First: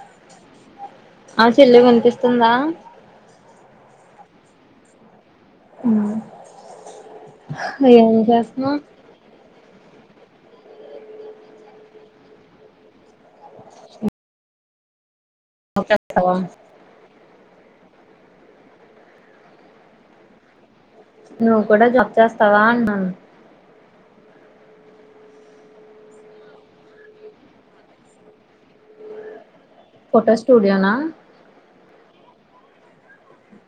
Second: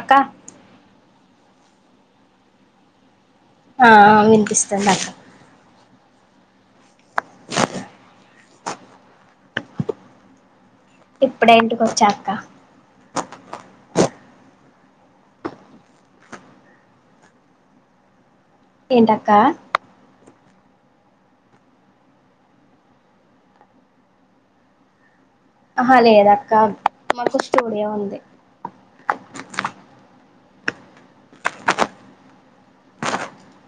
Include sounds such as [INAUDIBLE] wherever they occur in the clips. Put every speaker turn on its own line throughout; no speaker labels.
అక్క
ఆ చెల్లె వినిపిస్తుందా
ఆ వినిపిస్తుంది అక్క
ఏం జేస్తున్నావ్
ఇప్పుడే ఇంటికి వచ్చా అక్క
ఒకటే వస్తవా
ఏంటక్కా
నువ్వు కూడా జాబ్ చేస్తావా అంటున్
అహా లేదక్క మాకు స్టూడియో ఉంది
ఫోటో స్టూడియోనా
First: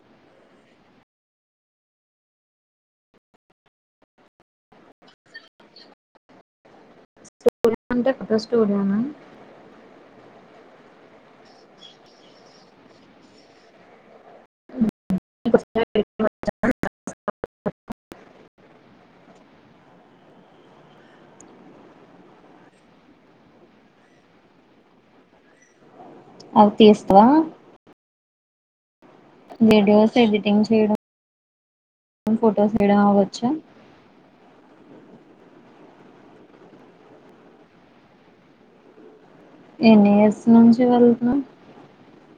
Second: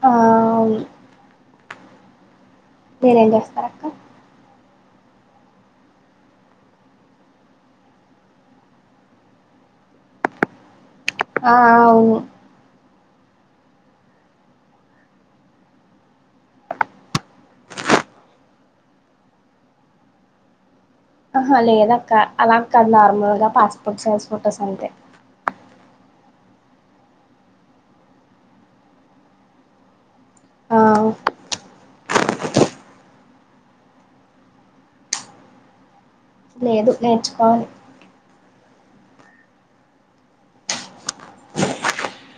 ఆ అవును మీరెం ఏం జేస్తారు అక్క
స్టూడియో అంటే ఫోటో స్టూడియో నా
ఆ ఆ అవును
[INAUDIBLE]
ఆహా లేదక్క అలాగ్ కాదు నార్మల్ గా పాస్పోర్ట్ సైజ్ ఫొటోస్ అంతే
అవి తీస్తవ వీడియోస్ ఎడిటింగ్
ఆ
చేయడం ఫొటోస్ తియడం వచ్చా
లేదు నేర్చుకోవాలి
ఎన్ని ఇయర్స్ నుంచి వెళ్తున్నావ్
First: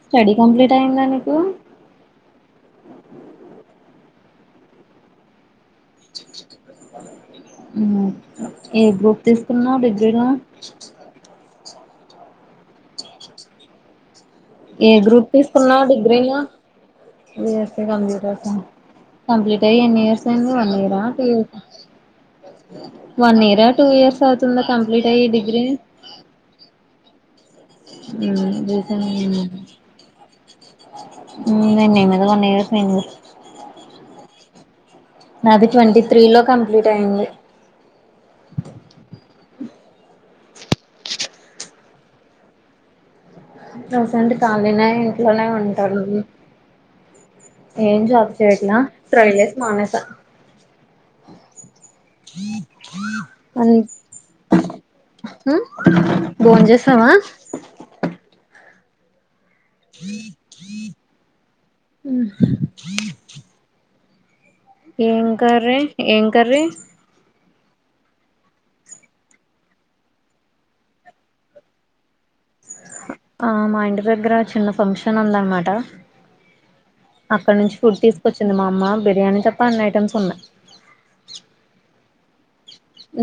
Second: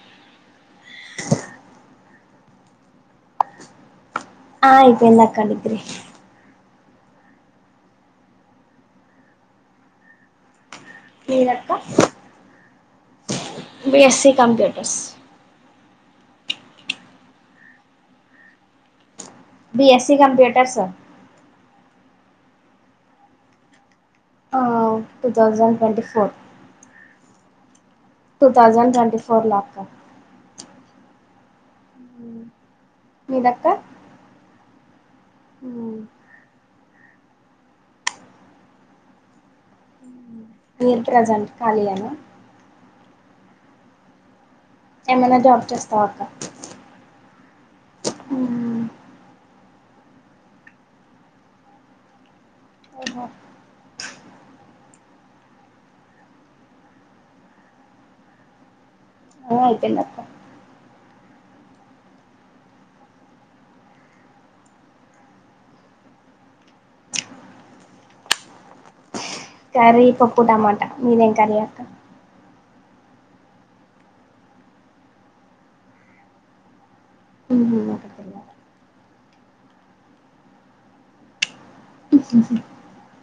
స్టడీ కంప్లీట్ అయిందా నీకు
ఆ అయిపోయింది అక్క డిగ్రీ
ఉ ఏ గ్రూప్ తీసుకున్నావ్ డిగ్రీలో
ఏదక్క బి ఎస్ సి
ఏ గ్రూప్ తీసుకున్నావ్ డిగ్ గ్రీ లో బి ఎస్ సి కంప్యూటర్సా కంప్లీట్ అయి ఎన్ని
బిఎస్సి
ఇయర్స్ అయింది వన్
కంప్యూటర్స్
ఇయర్ ఆ టూ ఇయర్ వన్ ఇయర్ ఆ టూ ఇయర్స్
ఆ
అవుతుందా కంప్లీట్ అయ్యి
two
degree
thousand twenty four two thousand ట్వ ఫోర్ లా అక్క
హు నిన్ [INAUDIBLE]
మీదక్క
నాది ట్వంటీ త్రీ లో కంప్లీట్ అయింది
మీరు ప్రజెంట్ కలియేన
రీసెంట్ కాలినే
ఏమైనా
ఇంట్లోనే
జాబ్
ఉంటాను
చేస్తావా అక్క
ఏం జాబ్ చేయట్లా
హ్మ్
ట్రై చేసి మానేశా
ఓహో ఆ
అన్ హు బోంజెసావ
అయిపోయింది అక్క
మ్ ఏం కర్రీ ఏం కర్రీ
కర్రీ పప్పు టమాటా మీదేం కర్రీ అక్క
ఆ మా ఇంటి దగ్గర చిన్న ఫంక్షన్ ఉందన్నమాట అక్కడ నుంచి
ఉహు
ఫుడ్
అక్కడికి వెళ్ళారా
తీసుకొచ్చింది మా అమ్మా బిర్యానీ తప్ప అన్ని ఐటమ్స్ ఉన్నాయి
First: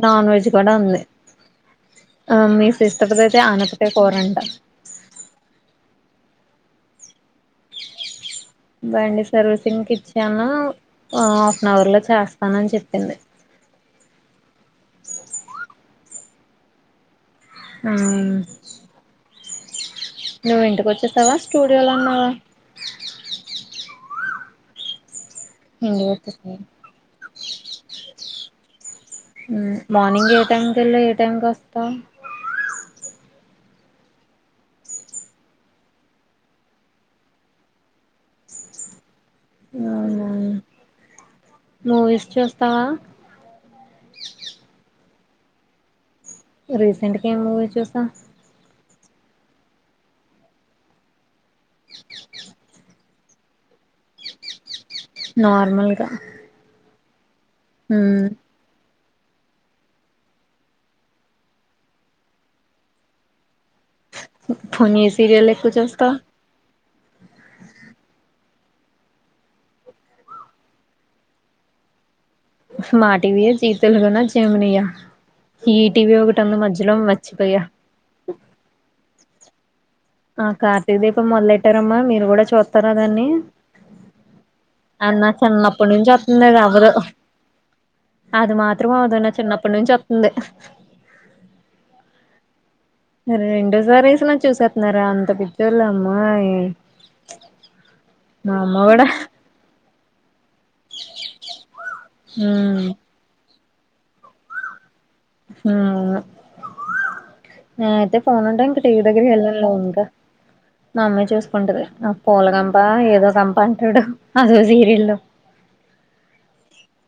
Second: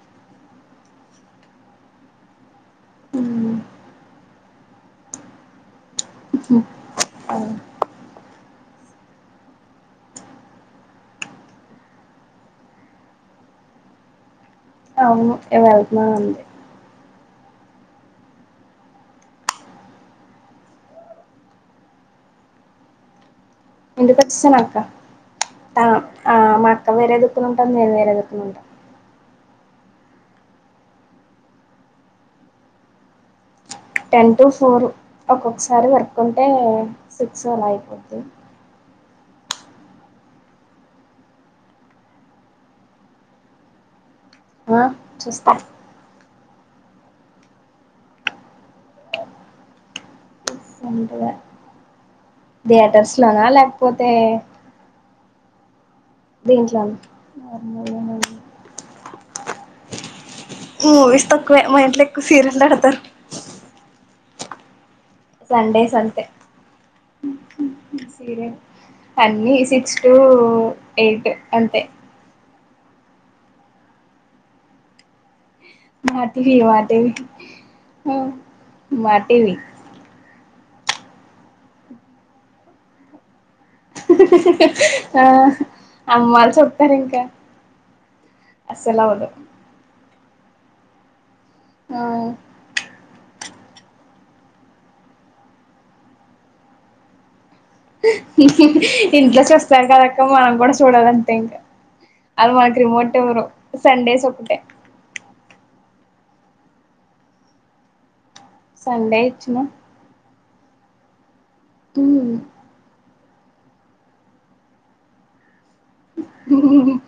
నాన్ వెజ్ కూడా ఉంది ఆ మీ సిస్టర్ ది అయితే
హ్మ్
ఆనపకయా కూరంట బండి సర్వీసింగ్కి ఇచ్చాను హాఫ్ అన్ అవర్ లో చేస్తానని చెప్పింది
అవును ఇ వెళ్తున్నా అంది
హు మ్ నువ్వు ఇంటికి వచ్చేస్తావా స్టూడియోలోన్నావా
ఇంటికొచ్చేసాణక్క ఆ
ఇంటికి
ఆ
వచ్చేసాను
మ అక్క వేరే దిక్కునుంటది నేను వేరే ద నుంట
హు మార్నింగ్ ఏ టైం కేళ్ళి ఏ టైంకి వస్తావ్
టెన్ టు ఫోర్ ఒక్కొక్కసారి వర్క్ ఉంటే సిక్స్లా అలా అయిపోతది
అవునా మూవీస్ చూస్తావా
ఆ చూస్తా
రీసెంట్గా ఎం మూవీ చూసావ్
ట్గా థియేటర్స్ లోనా లేకపోతే
నార్మల్ గా
దీంట్లోనా
హు
నార్మల్ మూవీస్ తక్కువే మా ఇంట్లో ఎక్కువ సీరియల్ ఎడతారు
పోని
సండేస్ అంతే సీర అన్ని సిక్స్ టు ఎయిట్ అంతే
మార్టివియా జీ తెలుగు నా జెమిని యా
మాటివి మాటివి మాటివి
ఆ కార్తీక దీపం మొదలెట్టారమ్మా మీరు కూడా చూత్తారా దాన్ని
ఆ
అన్న చిన్నప్పటి నుంచి చెస్తుంది
అమ్మాలు
అవదు
చూస్తారు ఇంకా
అది మాత్రం
అస్సలు అవ్వదు
అవదున్న చిన్నప్పటి నుంచి చెత్ [UNINTELLIGIBLE]
ఆ
రెండోసారి వేసిన చూసేస్తున్నారా అంత పిచోళ్ళ అమ్మాయి మా అమ్మ కూడా
ఇంట్లో చూస్తారు కదక్క మనం కూడా చూడాలంతే ఇంకా అది మనకి
ఉమ్
రిమోట్ ఇవ్వరు. సండేస్ ఒకటే
హ్మ్మ్ హ్మ్మ్ ఐతే ఫోన్ ఉంటే ఇంక టీ వీ
సండే
దగ్గర
ఇచ్చిన
వెళ్ళన్లే ఇంకా మా అమ్మాయి చూస్ ఉంటది నా పూలగంప ఏదో సంపంటడు అద సీరిలు
[UNINTELLIGIBLE]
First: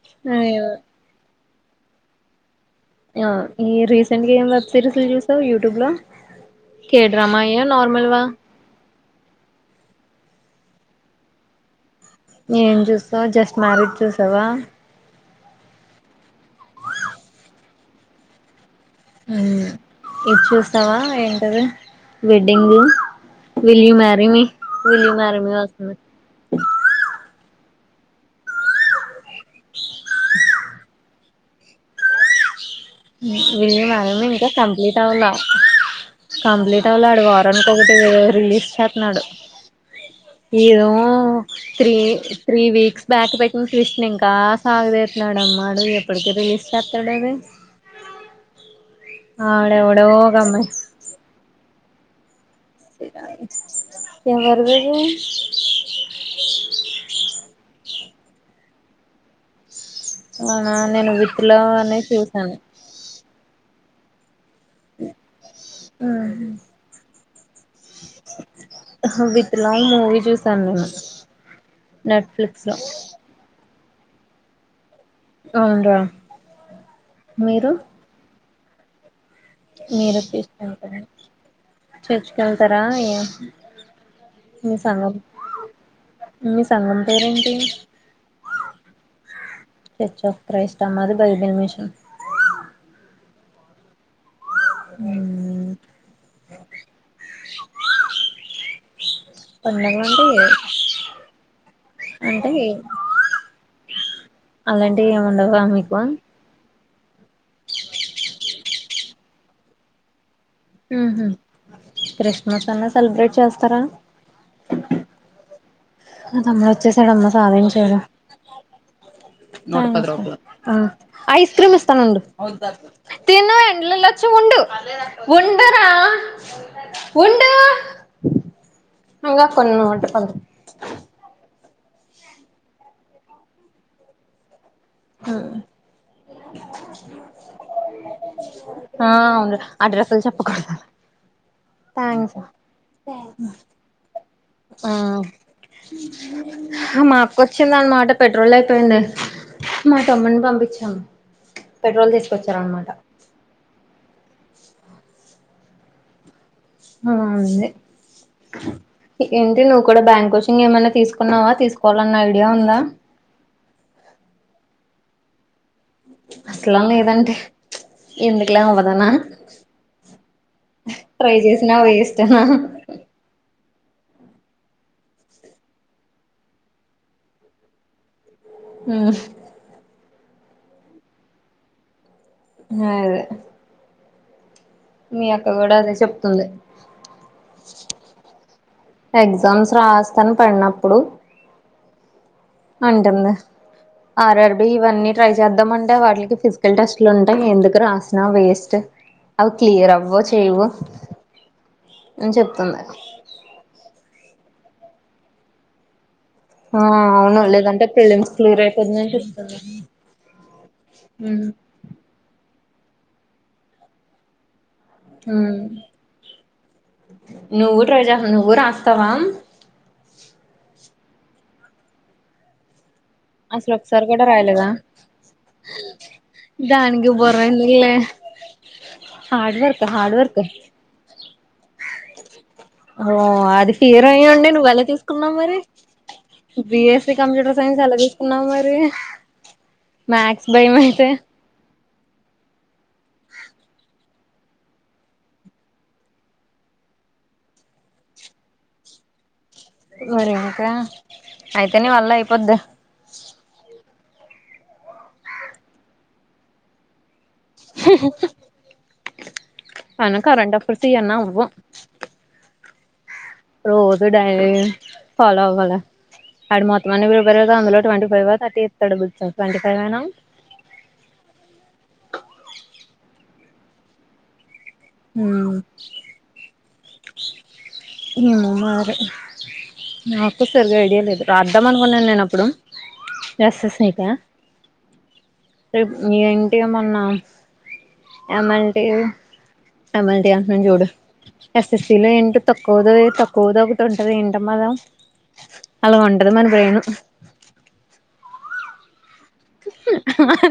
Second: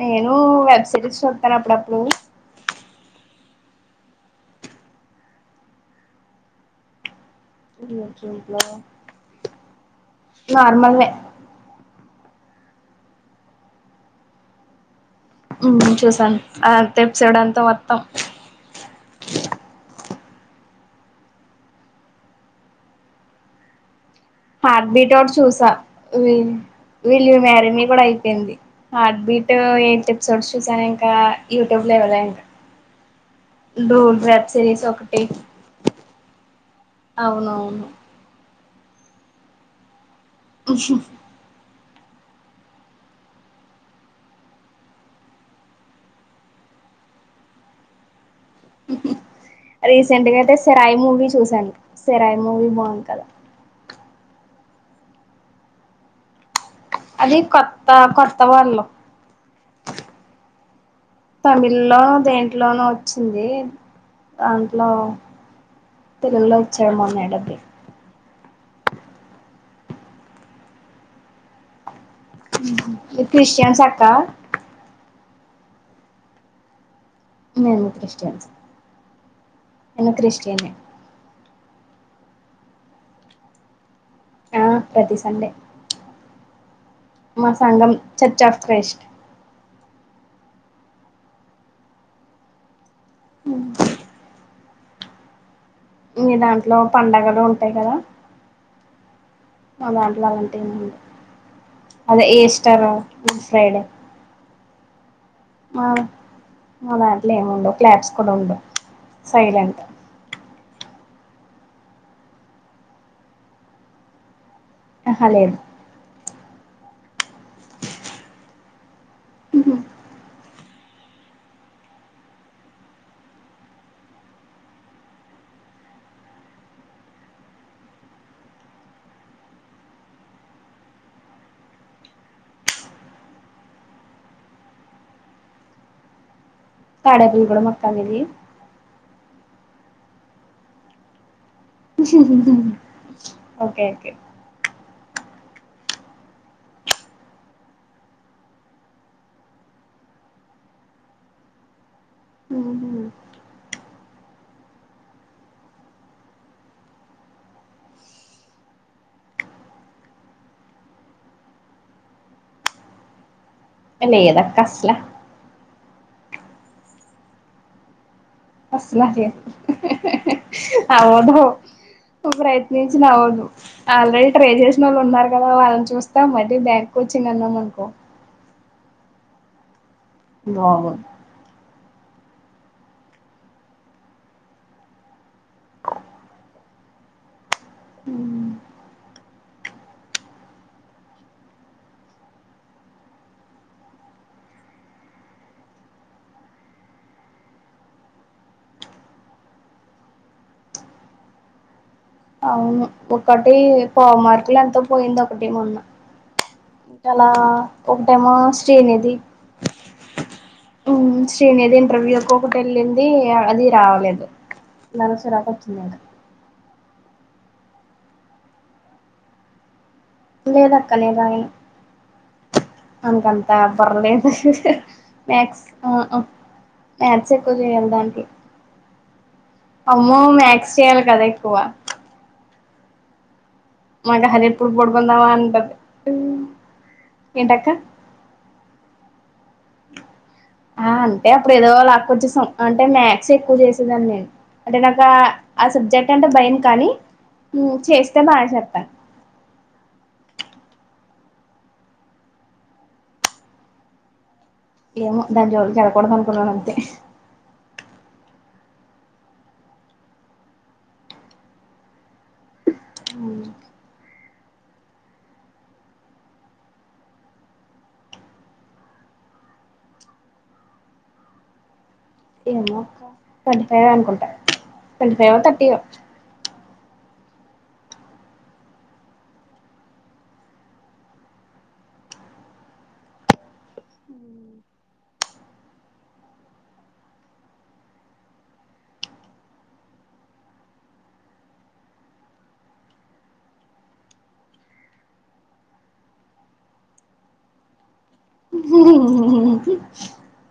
నేను
ఆ
వెబ్సైరీస్ చూస్ సారా అప్పుడు అప్పుడు
ఆ ఈ రీసెంట్ గా ఏం వెబ్ సిరీస్ చూసావు యూట్యూబ్ లో యా
పెళ్లి
నార్మల్ వా
చూపుల నార్మల్నే
ఏం చూసావ్ జస్ట్ మ్యారేజ్ చూసావా
హ్మ్మ్ చూసాను ఆ ఎపిసోడ్ అంతా మొత్తం
హ్మ్మ్ ఇది చూస్తావా ఏంటది wedding the will you marry me
heart
will
beat
you
ఒకటి
మ్యారీ మీ
చూసా
వస్తుంది
ఇది విల్ యూ మ్యారీ మీ కూడా అయిపోయింది హార్ట్ బీట్ యైట్ ఎపిసోడ్స్ చూసా ఇంకా యూట్యూబ్ లో ఇవ్వాళే ఇంక
హ్మ్మ్ విల్ యూ మ్యారీ మీ ఇంకా కంప్లీట్
ఒకటి
అవ్వలే కంప్లీట్ అవ్వలే వాడు వారానికి
అవునవును
ఒకటి రిలీజ్ చేత్నాడు ఏదో త్రీ త్రీ వీక్స్ బ్యాక్ పెట్టిన చూసిన ఇంకా ఆ సాగుదీస్తున్నాడు అమ్మా ఎప్పటికి రిలీజ్ చేస్తాడది.
రీసెంట్గా
ఒక
అయితే
అమ్మాయి
సోరాయి మూవీ చూసాను సోరాయి మూవి బాగుంది కదా
ఎవరిదిది
కొత్తా కొత్తవాళ్ళు
అవునా నేను విత్ లవ్
తమిళ్ లో‌
అనేది చూసాను
దేంట్లోనొ వచ్చింది దాంట్లో తెలుగులో ఇచ్చాడ మన్నాడు
విత్ లవ్ మూవీ చూసాను నేను నెట్ఫ్లిక్స్ లో
[UNINTELLIGIBLE] కా
అవున రా
నేను క్రిస్టియన్స్ నేను
మీరు
క్రిస్టియనే
[INAUDIBLE] చేచ్చుకెళ్తారా ఏ
ఆ ప్రతి సండే
మీ సంఘం
మా
పేరేంటి
సంఘం church of Christ
church of Christ అమ్మ అది బైబిల్ మిషన్ ఉ
మీ దాంట్లో పండగలు ఉంటాయి కదా మా
పండగలు
దాంట్లో
అంటే
అలాంటి ఏడి అదే
అంటే
ఈస్టర్ గుడ్ ఫ్రైడే
అలాంటివి ఏ ఉండవుగా
మా
మీకు
మా దాంట్లో ఏమి ఉండవు క్లాబ్స్ కూడా ఉండవు సైలెంట్
హ క్రిస్మస్ అన్నా సెలబ్రేట్ చేస్తారా
అహా లేదు
మ్మ వచ్చేసాడు అమ్మ సాధయం చేయడు ఐస్ క్రీమ్ ఇస్తానుండు తి [INAUDIBLE] ఉండు ఉడురా ఉ ఇకా కొన్ని ఊ
తాడేపల్లిగూడెం అక్క మీది
ఆ అవును అడ్రసులు చెప్పకూడదు థ్యాంక్స్
ఓకే ఓకే
ఆ మా అక్కొచ్చిందాన్నమాట పెట్రోల్ అయిపోయింది మా తమ్మని పంపించాము పెట్రోల్ తె వచ్చార అన్నమాట అంది ఏంటి నువ్వు కూడా బ్యాంక్ కోచింగ్ ఏమైనా తీసుకున్నావా తీసుకోవాలన్న ఐడియా ఉందా
ఏ లేదక్కా అసలు
అసలాం లేదంటే ఎందుకులే అవ్వదనా
వస్తున్నారు అవ్వదు
ట్రై చేసినా వేస్టేనా
ప్రయత్నించిన అవ్వదు ఆల్రెడీ ట్రే చేసిన వాళ్ళు ఉన్నారు కదా వాళ్ళని చూస్తా మరీ బ్యాంక్కు వచ్చింది అన్నాం అనుకో
ఊ
బాగోదు
అ అదే మీ అక్కడ కూడా అదే చెప్తుంది
ఉ
ఎగ్జామ్స్ రాస్తాను పడినప్పుడు ఉంటుంది ఆర్ఆర్బి ఇవన్నీ ట్రై చేద్దాం అంటే, వాటికి ఫిజికల్ టెస్ట్లు ఉంటాయి. ఎందుకు రాసిన వేస్ట్ అవి క్లియర్ అవ్వవ్ చేయవు. అని చెప్తుంది
అవును ఒకటి పావు మార్కులు ఎంతో పోయింది. ఒకటి మొన్న
ఆ
ఇంకా అలా
అవును లేదంటే ప్రిలిమ్స్
ఒకటేమో
క్లియర్ అయిపోతుందని
శ్రీనిధి
చెప్తుంది
ఉమ్ శ్రీనిది ఇంటర్వ్యూలకు ప్పుకు వెళ్ళింది అది రావలేదు నర చరా కొ వచ్చింది ఏ
నువ్వు ట్రై చేస్తనవ నువ్వు రాస్తావా
లేదక్క నేను రాయను అంతంత
అసలు
బుర్ర
ఒకసారి కూడా
లేదు
రాయలేదా
మ్యాథ్స్
దానికి
మ్యాథ్స్
బుర్ర
ఎక్కువ చెయాలి
ఎందుకులే
దాంట్లో
హార్డ్ వర్క్ హార్డ్
అమ్మో
వర్క్
మ్యాథ్స్ చెయాలి కదా కోవ
ఓ ఆది హీరో అయ్యి ఉండి నువ్వు
ఎప్పుడు
ఎలా
పడుకుందామా
తీసుకున్నావు మరి.
అంటది
బిఎస్సి కంప్యూటర్
ఏంటక్క
సైన్స్ ఎలా తీసుకున్నావు మరి. మ్యాథ్స్ భయం
ఆ
అయితే
అంటే అప్పుడు ఏదోలా కొచ్చం అంటే మ్యాథ్స్ ఎక్కువ చేసేదాన్ని నేన్ అంటే నాకు ఆ సబ్జెక్ట్ అంటే భయం కానీ ఉమ్ చేస్తే మాట చెప్తా
సరే ఇంకా అయితే నీ వల్ల అయిపోద్ద
ఏమో దాని జోలు కెళ్లకూడదు అనుకున్నాను అంతే
అనుకురెంటప్పుడుతి అన్నావు నువ్వు రోజు డైలీ ఫాలో అవ్వాలా అడు మొత్తం అనే ప్రీపేర్ ఐతే అందులో ట్వంటీ ఫైవ్ ఒ తర్టీ ఇత్తడు. బు ట్వంటీ ఫైవ్ అనా
ఏమో అక్క ట్వంటీ ఫైవ్ ఏ అనుకుంట ట్వంట ఫైవ్ ఒ థర్టీఓ
ఏమమ్మ నాకు సరిగా ఐడియా లేదు. రాద్దాం అనుకున్నాను నేను అప్పుడు ఎస్ఎస్ రేపు ఏంటి ఏమన్నా ఏమంటివి ఎల్టి అని చూడు ఎస్ఎసి లో ఏంటో తక్కువో తక్కువద ఒకటి ఉంటది. ఏంటమాద అలా ఉంటది మన బ్రెయిను.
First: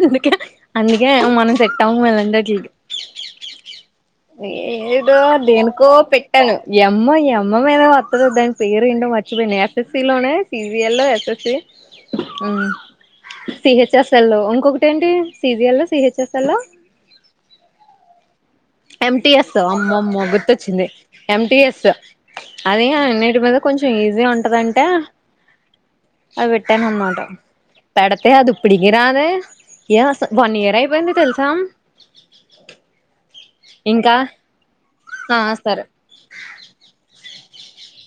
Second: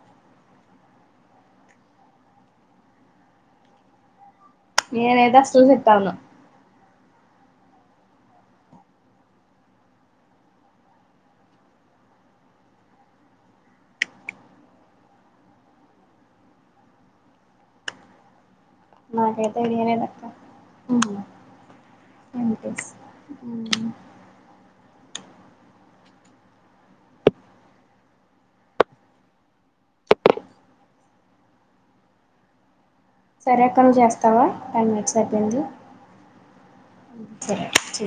అందుకే అందుకే మనం సెట్ అవ్వం ఇలాంటివాటికి ఏదో
నేనైతే అసలు
దేనికో
సెట్ అవ్వను
పెట్టాను ఎమ్మో అమ్మ మీద వస్తది దాని పేరు ఏంటో మర్చిపోయాను. ఎస్ఎస్సి లోనే సిబఎల్ లో ఎస్ఎస్సి ఉ సిహెచ్ఎస్ఎల్ లో ఇంకొకటి ఏంటి సిజిఎల్లో సిహెచ్ఎస్ఎల్లో ఎంటిఎస్
నాకైతే ఐడియా
అమ్మ
లేదక్క
అమ్మ గుర్తొచ్చింది ఎమ్ టిఎస్ అది అన్నిటి మీద కొంచెం ఈజీ ఉంటదంటే అది పెట్టాను. అన్నమాట పెడితే అది ఇప్పడికి రాదే ఇ వన్ ఇయర్ అయిపోయింది. తెలుసా
సరేక్క నువ్
ఇంకా
చేస్తన్ అ నెక్స్ట్
ఆ
అయిపోయింది
సరే
సరే